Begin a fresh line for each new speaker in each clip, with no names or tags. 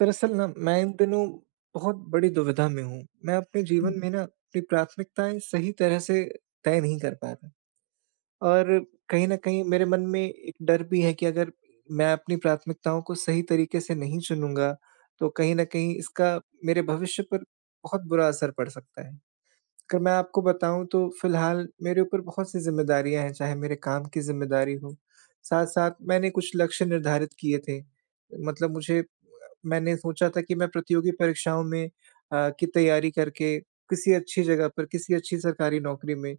दरअसल ना, मैं इन दिनों बहुत बड़ी दुविधा में हूँ। मैं अपने जीवन
हुँ।
में ना, अपनी प्राथमिकताएँ सही तरह से तय नहीं कर रहा। और कहीं न कहीं, मेरे मन में एक डर भी है कि अगर मैं अपनी प्राथमिकताओं को सही तरीके से नहीं चुनूँगा, तो कहीं न कहीं इसका मेरे भविष्य पर बहुत बुरा असर पड़ सकता है। अगर मैं आपको बताऊँ, तो फिलहाल मेरे ऊपर बहुत-सी ज़िम्मेदारियाँ हैं, चाहे मेरे काम की ज़िम्मेदारी हो, साथ-साथ मैंने कुछ लक्ष्य निर्धारित किए थे। मतलब मुझे अ, मैंने सोचा था कि मैं प्रतियोगी परीक्षाओं में अ, की तैयारी करके किसी अच्छी जगह पर, किसी अच्छी सरकारी नौकरी में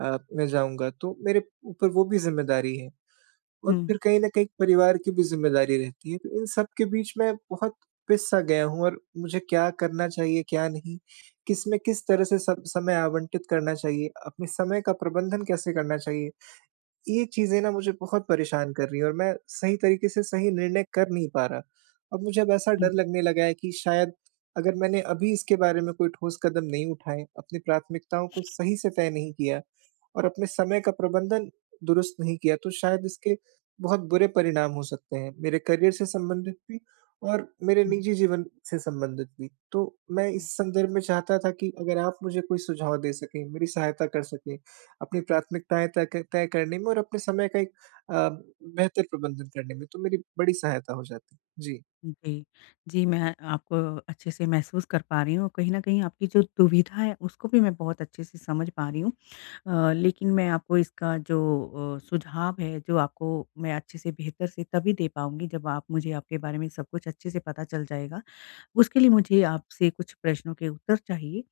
अ, मैं जाऊँगा। तो मेरे ऊपर वो भी ज़िम्मेदारी है और
हुँ।
फिर कहीं न कहीं एक परिवार की भी ज़िम्मेदारी रहती है। तो इन सब के बीच में बहुत पिस-सा गया हूँ और मुझे क्या करना चाहिए, क्या नहीं, किसमें किस तरह से स समय आवंटित करना चाहिए, अपने समय का प्रबंधन कैसे करना चाहिए? ये चीज़ें ना मुझे बहुत परेशान कर रही हैं और मैं सही तरीके से सही निर्णय कर नहीं पा रहा। अब मुझे अब ऐसा
हुँ।
डर लगने लगा है कि शायद, अगर मैंने अभी इसके बारे में कोई ठोस कदम नहीं उठाए, अपनी प्राथमिकताओं को सही से तय नहीं किया और अपने समय का प्रबंधन दुरुस्त नहीं किया, तो शायद इसके बहुत बुरे परिणाम हो सकते हैं, मेरे करियर से संबंधित भी और मेरे
हुँ।
निजी जीवन से संबंधित भी। तो मैं इस
हुँ।
संदर्भ में चाहता था कि अगर आप मुझे कोई सुझाव दे सकें, मेरी सहायता कर सकें, अपनी प्राथमिकताएँ त क तय करने में और अपने समय का एक अ, बेहतर प्रबंधन करने में, तो मेरी बड़ी सहायता हो जाती। जी।
ओके। जी, मैं आप अच्छे से महसूस कर पा रही हूँ, कहीं न कहीं आपकी जो दुविधा है, उसको भी मैं बहुत अच्छे से समझ पा रही हूँ। अ, लेकिन मैं आपको इसका जो अ, सुझाव है, जो आपको मैं अच्छे से, बेहतर से तभी दे पाऊँगी, जब आप मुझे आपके बारे में सब कुछ अच्छे से पता चल जाएगा, उसके लिए मुझे आपसे कुछ प्रश्नों के उत्तर चाहिए।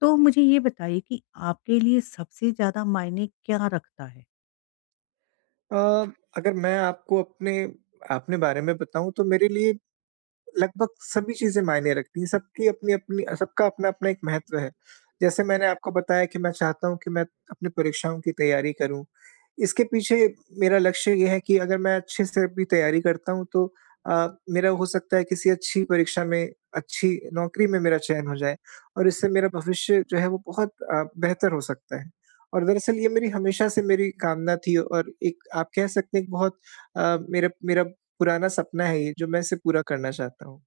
तो मुझे ये बताइए कि आपके लिए सबसे ज़्यादा मायने क्या रखता है?
अ, अगर मैं आपको अपने अपने बारे में बताऊँ तो मेरे लिए लगभग सभी चीज़ें मायने रखती है। सबकी अपनी-अपनी सबका अपना-अपना एक महत्व हैं। जैसे मैंने आपको बताया कि मैं चाहता हूँ कि मैं अपनी परीक्षाओं की तैयारी करूँ। इसके पीछे मेरा लक्ष्य ये है कि अगर मैं अच्छे से भी तैयारी करता हूँ तो अ, मेरा हो सकता है किसी अच्छी परीक्षा में अच्छी नौकरी में मेरा चयन हो जाए। और इससे मेरा भविष्य जो है वो बहुत अ, बेहतर हो सकता है। और दरअसल ये मेरी हमेशा से मेरी कामना थी और एक आप कह सकते हैं एक बहुत अ, मेरा मेरा पुराना सपना है ये जो मैं इसे पूरा करना चाहता हूँ।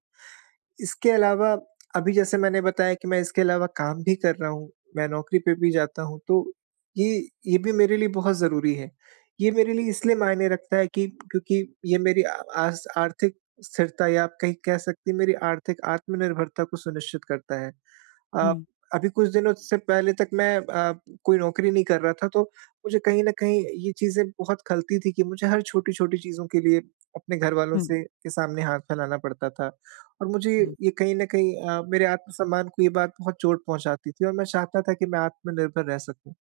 इसके अलावा अभी जैसे मैंने बताया कि मैं इसके अलावा काम भी कर रहा हूँ, मैं नौकरी पे भी जाता हूँ। तो ये ये भी मेरे लिए बहुत ज़रूरी है। ये मेरे लिए इसलिए मायने रखता है कि क्योंकि ये मेरी आस आर्थिक स्थिरता या आप कहीं कह सकती हैं मेरी आर्थिक आत्मनिर्भरता को सुनिश्चित करता है। अ,
हुँ।
अभी कुछ दिनों से पहले तक मैं अ, कोई नौकरी नहीं कर रहा था तो मुझे कहीं न कहीं ये चीज़ें बहुत खलती थी कि मुझे हर छोटी-छोटी चीज़ों के लिए अपने घर वालों
हुँ।
से के सामने हाथ फैलाना पड़ता था। और मुझे
हुँ।
ये कहीं न कहीं अ, मेरे आत्म-सम्मान को ये बात बहुत चोट पहुँचाती थी और मैं चाहता था कि मैं आत्मनिर्भर रह सकूँ।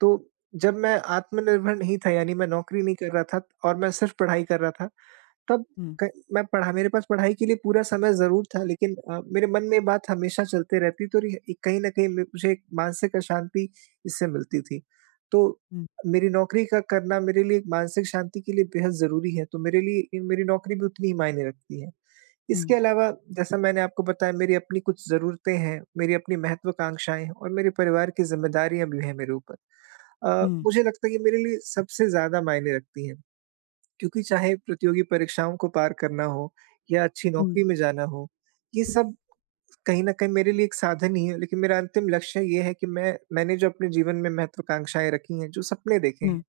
तो जब मैं आत्मनिर्भर नहीं था यानी मैं नौकरी नहीं कर रहा था और मैं सिर्फ पढ़ाई कर रहा था, तब
हुँ।
क मैं पढ़ा मेरे पास पढ़ाई के लिए पूरा समय ज़रूर था लेकिन अ, मेरे मन में ये बात हमेशा चलते रहती तो रिह इक कहीं न कहीं म मुझे एक मानसिक अशाँति इससे मिलती थी। तो
हुँ।
मेरी नौकरी का करना मेरे लिए एक मानसिक शाँति के लिए बेहद ज़रूरी है। तो मेरे लिए मेरी नौकरी भी उतनी ही मायने रखती है। इसके
हुँ।
अलावा जैसा मैंने आपको बताया मेरी अपनी कुछ ज़रूरतें हैं, मेरी अपनी महत्वाकांक्षाएँ हैं और मेरे परिवार की ज़िम्मेदारियाँ भी हैं मेरे ऊपर। अ,
हुँ।
मुझे लगता है कि मेरे लिए सबसे ज़्यादा मायने रखती है। क्योंकि चाहे प्रतियोगी परीक्षाओं को पार करना हो या अच्छी
हुँ।
नौकरी में जाना हो, ये सब कहीं न कहीं मेरे लिए एक साधन ही है। लेकिन मेरा अंतिम लक्ष्य ये है कि मैं मैंने जो अपने जीवन में महत्वाकांक्षाएँ रखी हैं, जो सपने देखे
हुँ।
हैं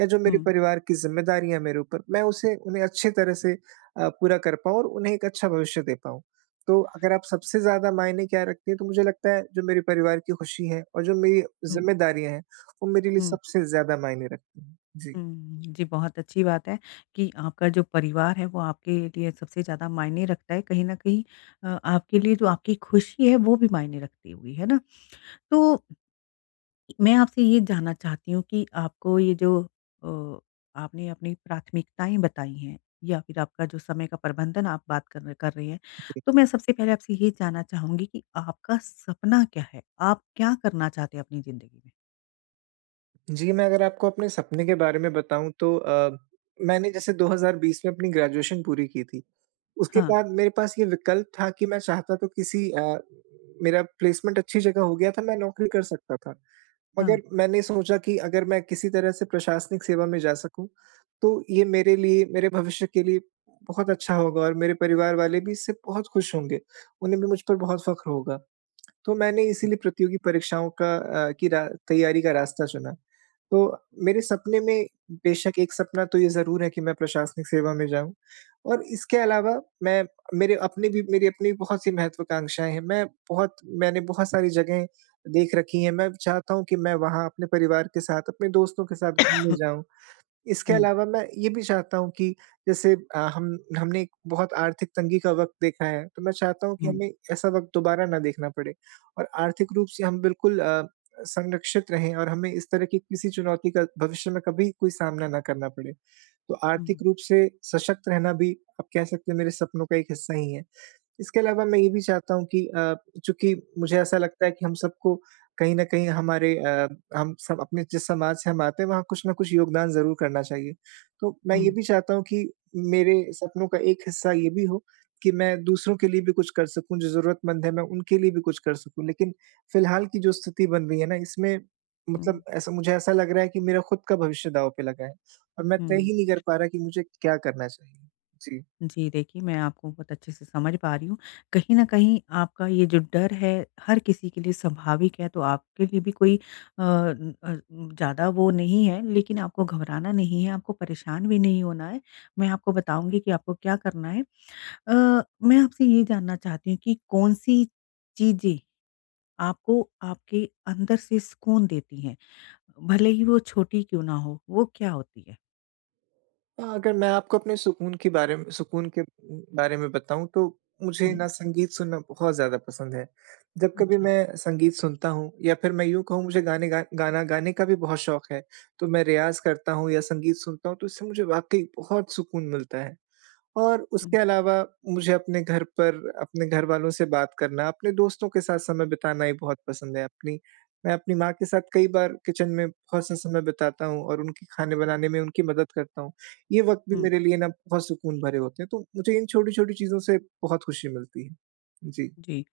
या जो मेरे
हुँ।
परिवार की जिम्मेदारियाँ मेरे ऊपर मैं उसे उन्हें अच्छी तरह से अ, पूरा कर पाऊँ और उन्हें एक अच्छा भविष्य दे पाऊँ। तो अगर आप सबसे ज़्यादा मायने क्या रखती हैं? तो मुझे लगता है जो मेरे परिवार की ख़ुशी है और जो मेरी
हुँ।
ज़िम्मेदारियाँ हैं वो मेरे लिए
हुँ।
सबसे ज़्यादा मायने रखती हैं। जी।
हुँ। जी, बहुत अच्छी बात है कि आपका जो परिवार है वो आपके लिए सबसे ज़्यादा मायने रखता है कहीं न कहीं। अ, आपके लिए जो आपकी खुशी है वो भी मायने रखती होगी है ना? तो मैं आपसे ये जानना चाहती हूँ कि आपको ये जो अ, आपने अपनी प्राथमिकताएँ बताई हैं या फिर आपका जो समय का प्रबंधन आप बात कर न कर रहे हैं,
जी।
तो मैं सबसे पहले आपसे ये जानना चाहूँगी कि आपका सपना क्या है? आप क्या करना चाहते हैं अपनी ज़िन्दगी में?
जी, मैं अगर आपको अपने सपने के बारे में बताऊँ, तो अ, मैंने जैसे 2020 में अपनी ग्रेजुएशन पूरी की थी। उसके
हाँ।
बाद मेरे पास ये विकल्प था कि मैं चाहता, तो किसी अ, मेरा प्लेसमेंट अच्छी जगह हो गया था, मैं नौकरी कर सकता था।
हाँ।
मगर मैंने सोचा कि अगर मैं किसी तरह से प्रशासनिक सेवा में जा सकूँ, तो ये मेरे लिए, मेरे भविष्य के लिए बहुत अच्छा होगा और मेरे परिवार वाले भी इससे बहुत खुश होंगे। उन्हें भी मुझ पर बहुत फ़ख़्र होगा। तो मैंने इसीलिए प्रतियोगी परीक्षाओं का अ, की रा तैयारी का रास्ता चुना। तो मेरे सपने में बेशक एक सपना तो ये ज़रूर है कि मैं प्रशासनिक सेवा में जाऊँ और इसके अलावा मैं मेरे अपने भी मेरी अपनी बहुत-सी महत्वाकांक्षाएँ हैं। मैं बहुत मैंने बहुत सारी जगहें देख रखी हैं, मैं चाहता हूँ कि मैं वहाँ अपने परिवार के साथ, अपने दोस्तों के साथ घूमने जाऊँ। इसके
हुँ।
अलावा मैं ये भी चाहता हूँ कि जैसे अ, हम हमने एक बहुत आर्थिक तंगी का वक़्त देखा है, तो मैं चाहता हूँ कि
हुँ।
हमें ऐसा वक़्त दोबारा ना देखना पड़े और आर्थिक रूप से हम बिल्कुल अ, संरक्षित रहें और हमें इस तरह की किसी चुनौती का भविष्य में कभी कोई सामना ना करना पड़े। तो आर्थिक
हुँ।
रूप से सशक्त रहना भी, आप कह सकते हैं, मेरे सपनों का एक हिस्सा ही है। इसके अलावा मैं ये भी चाहता हूँ कि अ, चूँकि मुझे ऐसा लगता है कि हम सबको कहीं न कहीं हमारे अ, हम सब अपने जिस समाज से हम आते हैं, वहाँ कुछ न कुछ योगदान ज़रूर करना चाहिए। तो मैं ये
हुँ।
भी चाहता हूँ कि मेरे सपनों का एक हिस्सा ये भी हो कि मैं दूसरों के लिए भी कुछ कर सकूँ, जो ज़रूरतमंद है, मैं उनके लिए भी कुछ कर सकूँ। लेकिन फिलहाल की जो स्थिति बन रही है ना, इसमें मतलब
हुँ।
ऐसा मुझे ऐसा लग रहा है कि मेरा खुद का भविष्य दाव पे लगा है और मैं तय
हुँ।
ही नहीं कर पा रहा कि मुझे क्या करना चाहिए। जी।
जी। देखिए, मैं आपको बहुत अच्छे से समझ पा रही हूँ। कहीं न कहीं आपका ये जो डर है, हर किसी के लिए स्वाभाविक है, तो आपके लिए भी कोई अन अ, ज़्यादा वो नहीं है, लेकिन आपको घबराना नहीं है, आपको परेशान भी नहीं होना है। मैं आपको बताऊँगी कि आपको क्या करना है। अ, मैं आपसे ये जानना चाहती हूँ कि कौन-सी चीज़ें आपको, आपके अंदर से सुकून देती हैं, भले ही वो छोटी ही क्यों ना हों, वो क्या होती है?
अ अगर मैं आपको अपने सुकून के बारे में सुकून के उ बारे में बताऊँ तो मुझे
हुँ।
न संगीत सुनना बहुत ज़्यादा पसंद है। जब कभी
अच्छा।
मैं संगीत सुनता हूँ या फिर मैं यूँ कहूँ मुझे गाने गा गाना गाने का भी बहुत शौक है तो मैं रियाज़ करता हूँ या संगीत सुनता हूँ तो उससे मुझे वाक़ई बहुत सुकून मिलता है। और उसके
हुँ।
अलावा मुझे अपने घर पर अपने घर वालों से बात करना अपने दोस्तों के साथ समय बिताना ही बहुत पसंद है। अपनी, मैं अपनी माँ के साथ कई बार किचन में बहुत-सा समय बिताता हूँ और उनकी खाने बनाने में उनकी मदद करता हूँ। ये वक़्त भी
हुँ।
मेरे लिए न बहुत सुकून भरे होते हैं तो मुझे इन छोटी-छोटी चीज़ों से बहुत खुशी मिलती है। जी।
जी,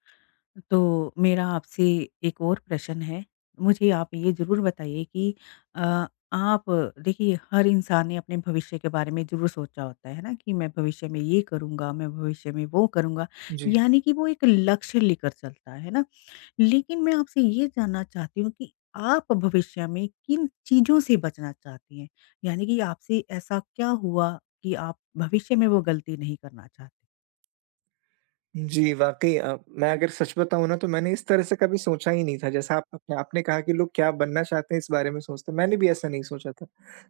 तो मेरा आपसे एक और प्रश्न है मुझे आप ये ज़रूर बताइए कि अ आप देखिए हर इंसान ने अपने भविष्य के बारे में ज़रूर सोचा होता है। है ना? कि मैं भविष्य में ये करूँगा, मैं भविष्य में वो करूँगा
जी।
यानी कि वो एक लक्ष्य लेकर चलता है। है ना? लेकिन मैं आपसे ये जानना चाहती हूँ कि, आप भविष्य में किन चीज़ों से बचना चाहती हैं यानी कि आपसे ऐसा क्या हुआ, कि आप भविष्य में वो गलती नहीं करना चाहती?
जी, वाक़ई अ, मैं अगर सच बताऊँ ना तो मैंने इस तरह से कभी सोचा ही नहीं था जैसा आप अपने आपने कहा कि लोग क्या बनना चाहते हैं इस बारे में सोचते हैं, मैंने भी ऐसा नहीं सोचा था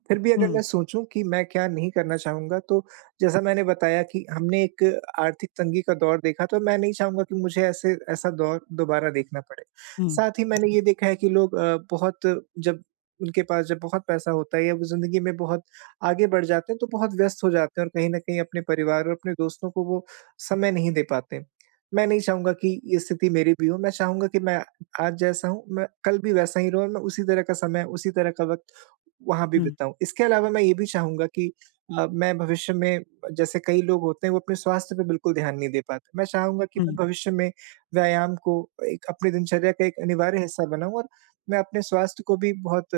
फिर भी अगर
हुँ।
मैं सोचूँ कि मैं क्या नहीं करना चाहूँगा तो जैसा मैंने बताया कि हमने एक आर्थिक तंगी का दौर देखा, तो मैं नहीं चाहूँगा कि मुझे ऐसे ऐसा दौर दोबारा देखना पड़े।
हुँ।
साथ ही मैंने ये देखा है कि लोग अ, बहुत जब उनके पास जब बहुत पैसा होता है या वो ज़िंदगी में बहुत आगे बढ़ जाते हैं तो बहुत व्यस्त हो जाते हैं और कहीं न कहीं अपने परिवार और अपने दोस्तों को वो समय नहीं दे पाते हैं। मैं नहीं चाहूँगा कि ये स्थिति मेरी भी हो मैं चाहूँगा कि मैं आज जैसा हूँ, मैं कल भी वैसा ही रहूँ और मैं उसी तरह का समय, उसी तरह का वक़्त वहाँ भी
हुँ।
बिताऊँ। इसके अलावा मैं ये भी चाहूँगा कि अ, मैं भविष्य में जैसे कई लोग होते हैं वो अपने स्वास्थ्य पे बिल्कुल ध्यान नहीं दे पाते, मैं चाहूँगा कि
हुँ।
मैं भविष्य में व्यायाम को एक अपनी दिनचर्या का एक अनिवार्य हिस्सा बनाऊँ और मैं अपने स्वास्थ्य को भी बहुत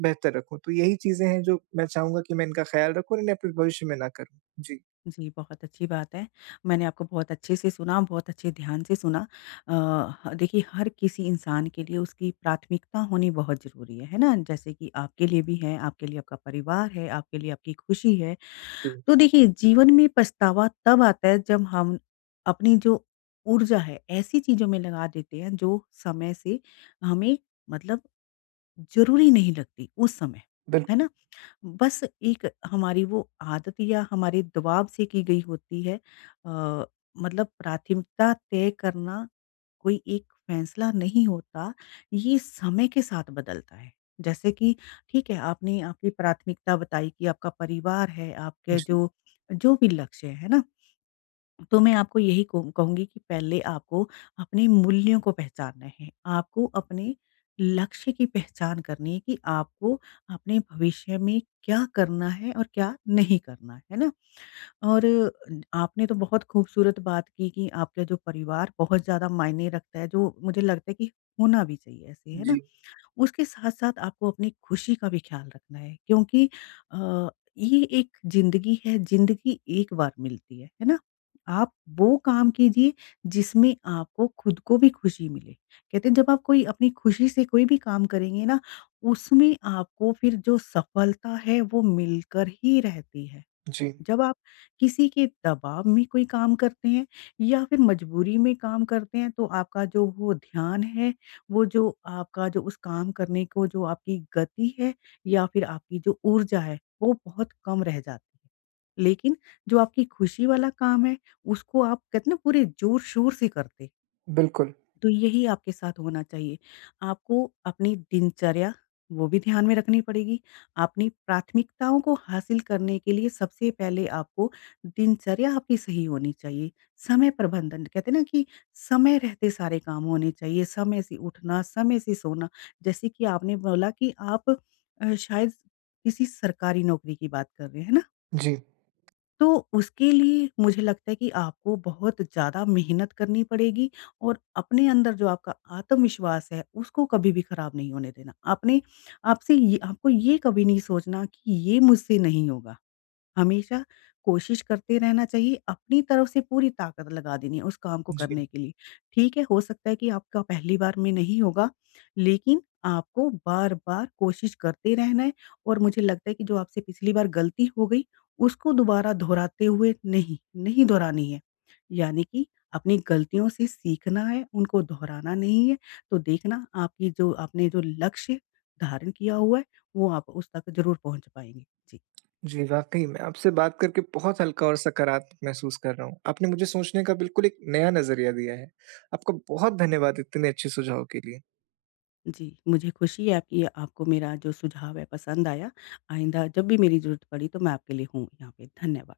बेहतर रखूँ। तो यही चीज़ें हैं जो मैं चाहूँगा कि मैं इनका ख़याल रखूँ और इन्हें अपने भविष्य में ना करूँ, जी।
जी, बहुत अच्छी बात है, मैंने आपको बहुत अच्छे से सुना, बहुत अच्छे ध्यान से सुना। अ, ह देखिए हर किसी इंसान के लिए उसकी प्राथमिकता होनी बहुत ज़रूरी है, है ना? जैसे कि आपके लिए भी है। आपके लिए आपका परिवार है, आपके लिए आपकी खुशी है,
हुँ।
तो देखिए जीवन में पछतावा तब आता है जब हम अपनी जो ऊर्जा है ऐसी चीज़ों में लगा देते हैं जो समय से हमें मतलब ज़रूरी नहीं लगती उस समय। है
बिल्कुल।
ना? बस एक हमारी वो आदत या हमारी दवाब से की गई होती है अ, मतलब प्राथमिकता तय करना कोई एक फैसला नहीं होता ये समय के साथ बदलता है। जैसे कि ठीक है आपने आपकी प्राथमिकता बताई कि आपका परिवार है आपके
जी।
जो, जो भी लक्ष्य है ना? तो मैं आपको यही कहूँ कहूँगी कि पहले आपको अपने मूल्यों को पहचानना है, आपको अपने लक्ष्य की पहचान करनी है कि आपको अपने भविष्य में क्या करना है और क्या नहीं करना है ना? और आपने तो बहुत खूबसूरत बात की कि आपके जो परिवार बहुत ज़्यादा मायने रखता है जो मुझे लगता है कि होना भी चाहिए ऐसे है ना,
जी।
उसके साथ-साथ आपको अपनी खुशी का भी ख़याल रखना है क्योंकि अ, ये एक ज़िंदगी है, ज़िंदगी एक बार मिलती है, है ना? आप वो काम कीजिए जिसमें आपको खुद को भी खुशी मिले, कहते हैं जब आप कोई अपनी खुशी से कोई भी काम करेंगे ना उसमें आपको फिर जो सफलता है वो मिलकर ही रहती है।
जी।
जब आप किसी के दबाव में कोई काम करते हैं या फिर मजबूरी में काम करते हैं तो आपका जो वो ध्यान है वो जो आपका जो उस काम करने को जो आपकी गति है या फिर आपकी जो ऊर्जा है वो बहुत कम रह जाती है। लेकिन जो आपकी खुशी वाला काम है उसको आप कहते ना पूरे ज़ोर-शोर से करते।
बिल्कुल।
तो यही आपके साथ होना चाहिए, आपको अपनी दिनचर्या वो भी ध्यान में रखनी पड़ेगी अपनी प्राथमिकताओं को हासिल करने के लिए सबसे पहले आपको दिनचर्या आपकी सही होनी चाहिए। समय प्रबंधन, कहते हैं ना कि समय रहते सारे काम होने चाहिए समय से उठना, समय से सोना, जैसे कि आपने बोला कि आप अ, शायद किसी सरकारी नौकरी की बात कर रहे हैं। हैं ना?
जी।
तो उसके लिए मुझे लगता है कि आपको बहुत ज़्यादा मेहनत करनी पड़ेगी और अपने अंदर जो आपका आत्मविश्वास है उसको कभी भी खराब नहीं होने देना। आपने आपसे ये आपको ये कभी नहीं सोचना कि ये मुझसे नहीं होगा, हमेशा कोशिश करते रहना चाहिए अपनी तरफ से पूरी ताकत लगा देनी है उस काम को
जी।
करने के लिए, ठीक है हो सकता है कि आपका पहली बार में नहीं होगा, लेकिन आपको बार-बार कोशिश करते रहना है, और मुझे लगता है कि जो आपसे पिछली बार गलती हो गई उसको दोबारा दोहराते हुए नहीं, नहीं दोहरानी है, यानी कि अपनी गलतियों से सीखना है उनको दोहराना नहीं है। तो देखना आपने जो, आपने जो लक्ष्य धारण किया हुआ है वो आप उस तक ज़रूर पहुँच पाएँगे। जी।
जी, वाक़ई में आपसे बात करके बहुत हल्का और सकारात्मक महसूस कर रहा हूँ, आपने मुझे सोचने का बिल्कुल एक नया नज़रिया दिया है। आपका बहुत धन्यवाद इतने अच्छे सुझावों के लिए।
जी मुझे खुशी है कि आपको मेरा जो सुझाव है पसंद आया, आइंदा जब भी मेरी ज़रूरत पड़ी तो मैं आपके लिए हूँ यहाँ पे। धन्यवाद।